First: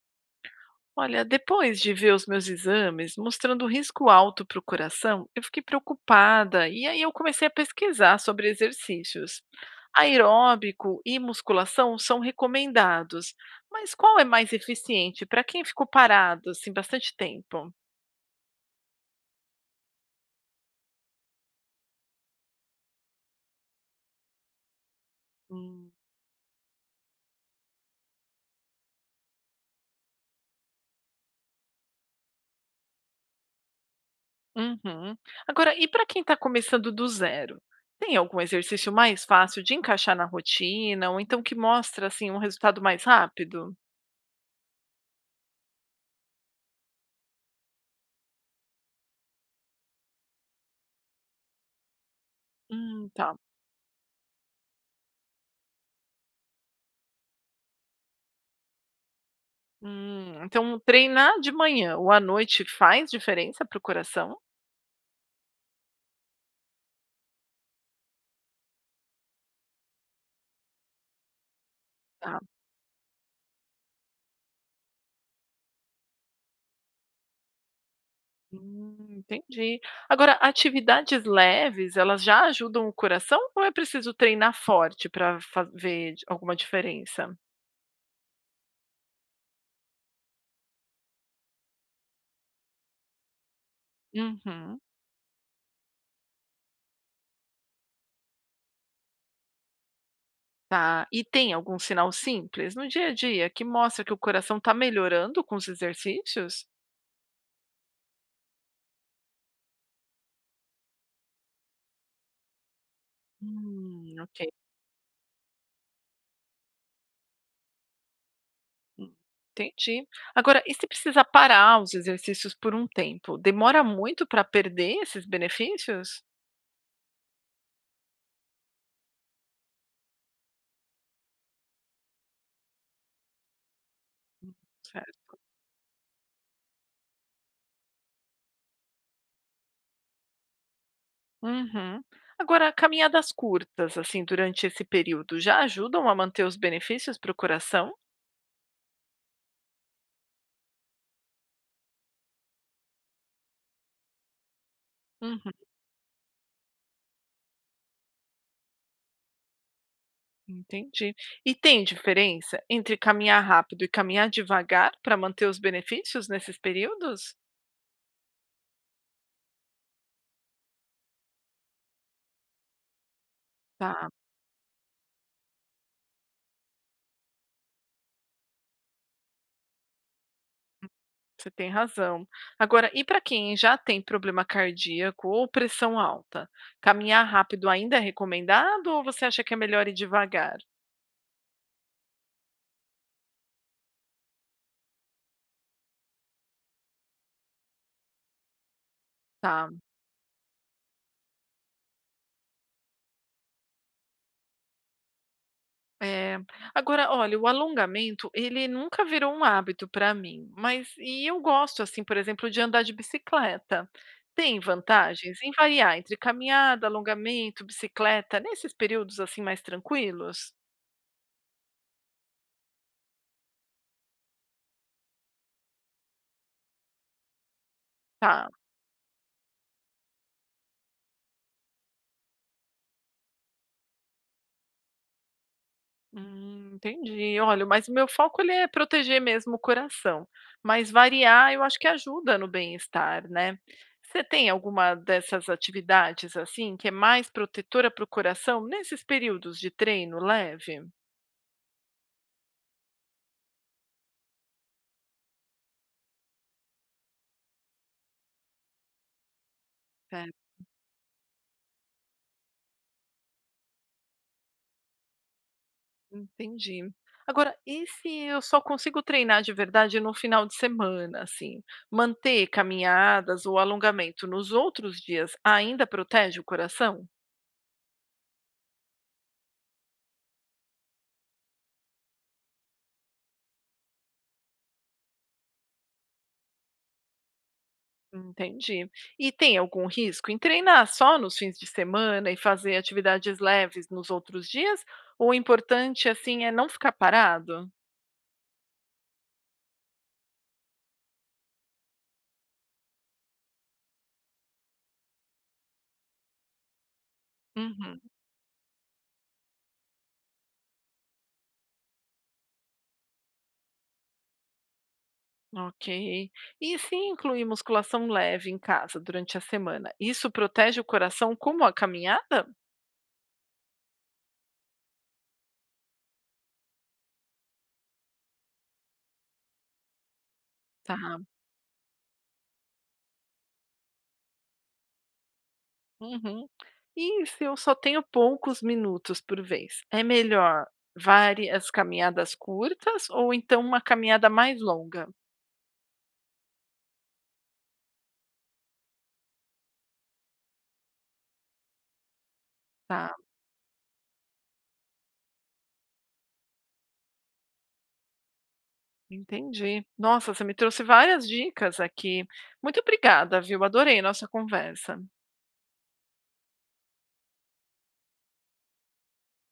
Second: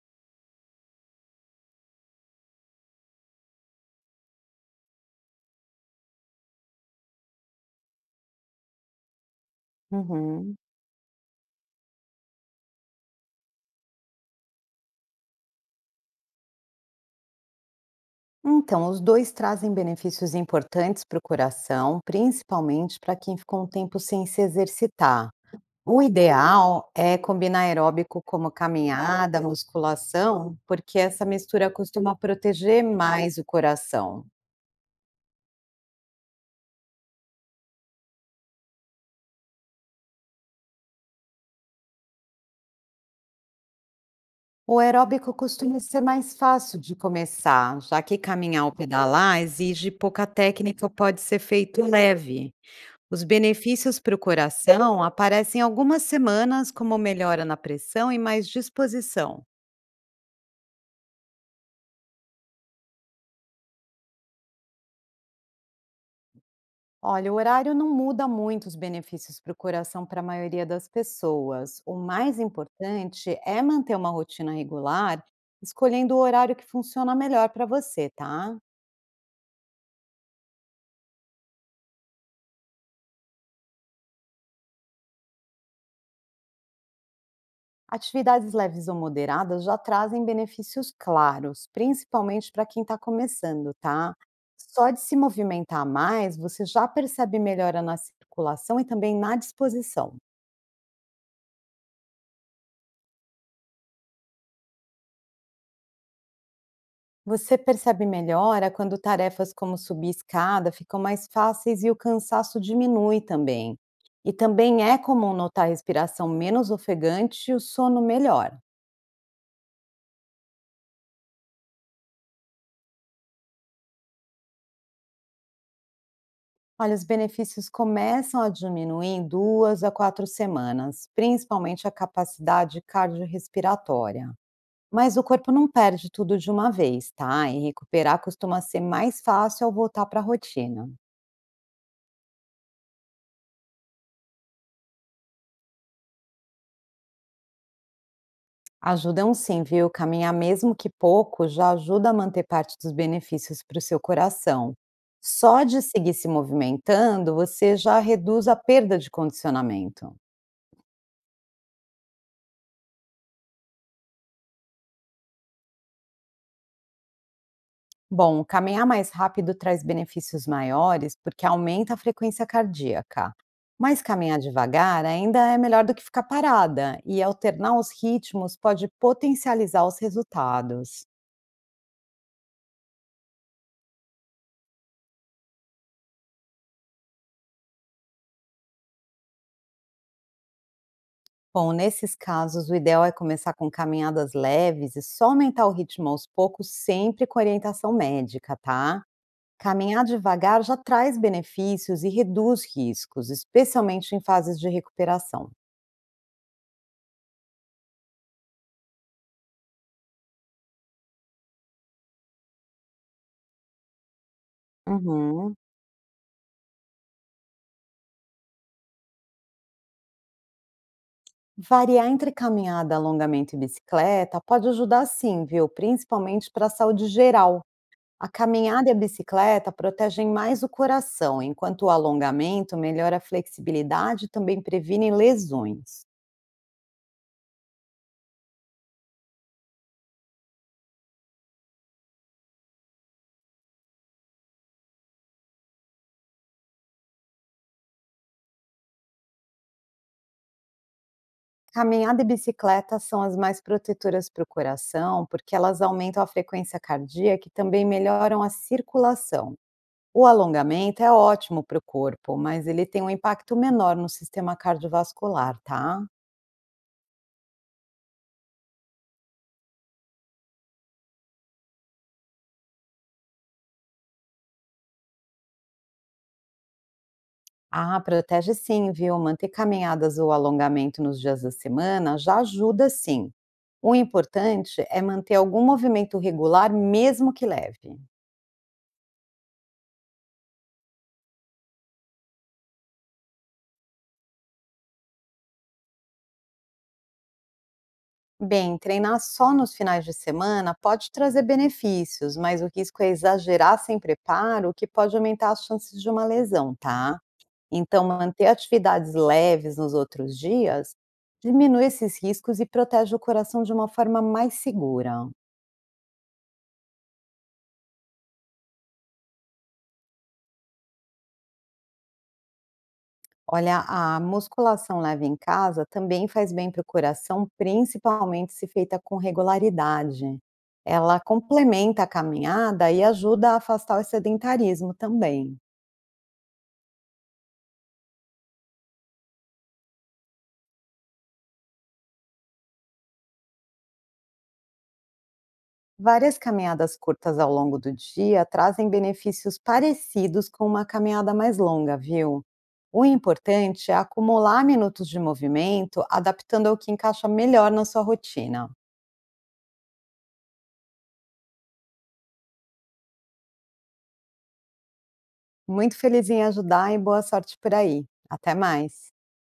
Olha, depois de ver os meus exames mostrando risco alto para o coração, eu fiquei preocupada e aí eu comecei a pesquisar sobre exercícios. Uhum. Aeróbico e musculação são recomendados, mas qual é mais eficiente para quem ficou parado assim bastante tempo? Então, os dois trazem benefícios importantes para o coração, principalmente para quem ficou um tempo sem se exercitar. Hum. O ideal é combinar aeróbico como caminhada, musculação, porque essa mistura costuma proteger mais o coração. Uhum. Agora, e para quem está começando do zero? Tem algum exercício mais fácil de encaixar na rotina ou então que mostra assim um resultado mais rápido? O aeróbico costuma ser mais fácil de começar, já que caminhar ou pedalar exige pouca técnica, pode ser feito leve. Os Tá. benefícios para o coração aparecem algumas semanas como melhora na pressão e mais disposição. Então treinar de manhã ou à noite faz diferença para o coração? Olha, o horário não muda muito os benefícios para o coração para a maioria das pessoas. O Tá. mais importante é manter uma rotina regular, escolhendo o horário que funciona melhor para você, tá? Entendi. Agora, atividades leves, elas já ajudam o coração ou é preciso treinar forte para alguma diferença? Atividades leves ou moderadas já trazem benefícios claros, principalmente para quem está começando, tá? Uhum, Só de se movimentar mais, você já percebe melhora na circulação e também na disposição. tá. E tem algum sinal simples no dia a dia que mostra que o coração está melhorando com os exercícios? Você percebe melhora quando tarefas como subir escada ficam mais fáceis e o cansaço diminui também. E Ok. também é comum notar a respiração menos ofegante e o sono melhor. Hum, entendi. Agora, e se precisar parar os exercícios por um tempo, demora muito para perder esses benefícios? Olha, os benefícios começam a diminuir em 2 a 4 semanas, principalmente a capacidade cardiorrespiratória. Mas o Certo. corpo não perde tudo de uma vez, tá? E recuperar costuma ser mais fácil ao voltar para a rotina. Uhum. Agora, caminhadas curtas, assim, durante esse período, já ajudam a manter os benefícios para o coração? Ajudam sim, viu? Caminhar mesmo que pouco já ajuda a manter parte dos benefícios para o seu coração. Uhum, Só de seguir se movimentando, você já reduz a perda de condicionamento. entendi. E tem diferença entre caminhar rápido e caminhar devagar para manter os benefícios nesses períodos? Bom, caminhar mais rápido traz benefícios maiores porque aumenta a frequência cardíaca. Mas Tá. caminhar devagar ainda é melhor do que ficar parada, e alternar os ritmos pode potencializar os resultados. Você tem razão. Agora, e para quem já tem problema cardíaco ou pressão alta, caminhar rápido ainda é recomendado ou você acha que é melhor ir devagar? Bom, nesses casos, o ideal é começar com caminhadas leves e só aumentar o ritmo aos poucos, sempre com orientação médica, tá? Tá. Caminhar devagar já traz benefícios e reduz riscos, especialmente em fases de recuperação. É, agora, olha, o alongamento, ele nunca virou um hábito para mim, mas e eu gosto, assim, por exemplo, de andar de bicicleta. Tem vantagens em Uhum. variar entre caminhada, alongamento, bicicleta, nesses períodos assim mais tranquilos? Variar entre caminhada, alongamento e bicicleta pode ajudar sim, viu? Principalmente para a saúde geral. A Tá. caminhada e a bicicleta protegem mais o coração, enquanto o alongamento melhora a flexibilidade e também previne lesões. Entendi. Olha, mas o meu foco ele é proteger mesmo o coração, mas variar eu acho que ajuda no bem-estar, né. Você tem alguma dessas atividades, assim, que é mais protetora para o coração nesses períodos de treino leve? Caminhada e bicicleta são as mais protetoras para o coração, porque elas aumentam a frequência cardíaca e também melhoram a circulação. O Certo, alongamento é ótimo para o corpo, mas ele tem um impacto menor no sistema cardiovascular, tá? entendi. Agora, e se eu só consigo treinar de verdade no final de semana, assim, manter caminhadas ou alongamento nos outros dias ainda protege o coração? Ah, protege sim, viu? Manter caminhadas ou alongamento nos dias da semana já ajuda sim. O importante é manter algum movimento regular, mesmo que leve. Entendi. E tem algum risco em treinar só nos fins de semana e fazer atividades leves nos outros dias? Ou o importante, assim, é não ficar parado? Bem, treinar só nos finais de semana pode trazer benefícios, mas o risco é exagerar sem preparo, o que pode aumentar as chances de uma lesão, tá? Uhum. Então, manter atividades leves nos outros dias diminui esses riscos e protege o coração de uma forma mais segura. Ok. E se incluir musculação leve em casa durante a semana, isso protege o coração como a caminhada? Olha, a musculação leve em casa também faz bem para o coração, principalmente se feita com regularidade. Tá. Ela complementa a caminhada e ajuda a afastar o sedentarismo também. Uhum. E se eu só tenho poucos minutos por vez, é melhor várias caminhadas curtas ou então uma caminhada mais longa? Várias caminhadas curtas ao longo do dia trazem benefícios parecidos com uma caminhada mais longa, viu? O Tá. importante é acumular minutos de movimento, adaptando ao que encaixa melhor na sua rotina. Entendi. Nossa, você me trouxe várias dicas aqui. Muito obrigada, viu? Adorei nossa conversa. Muito feliz em ajudar e boa sorte por aí. Até mais.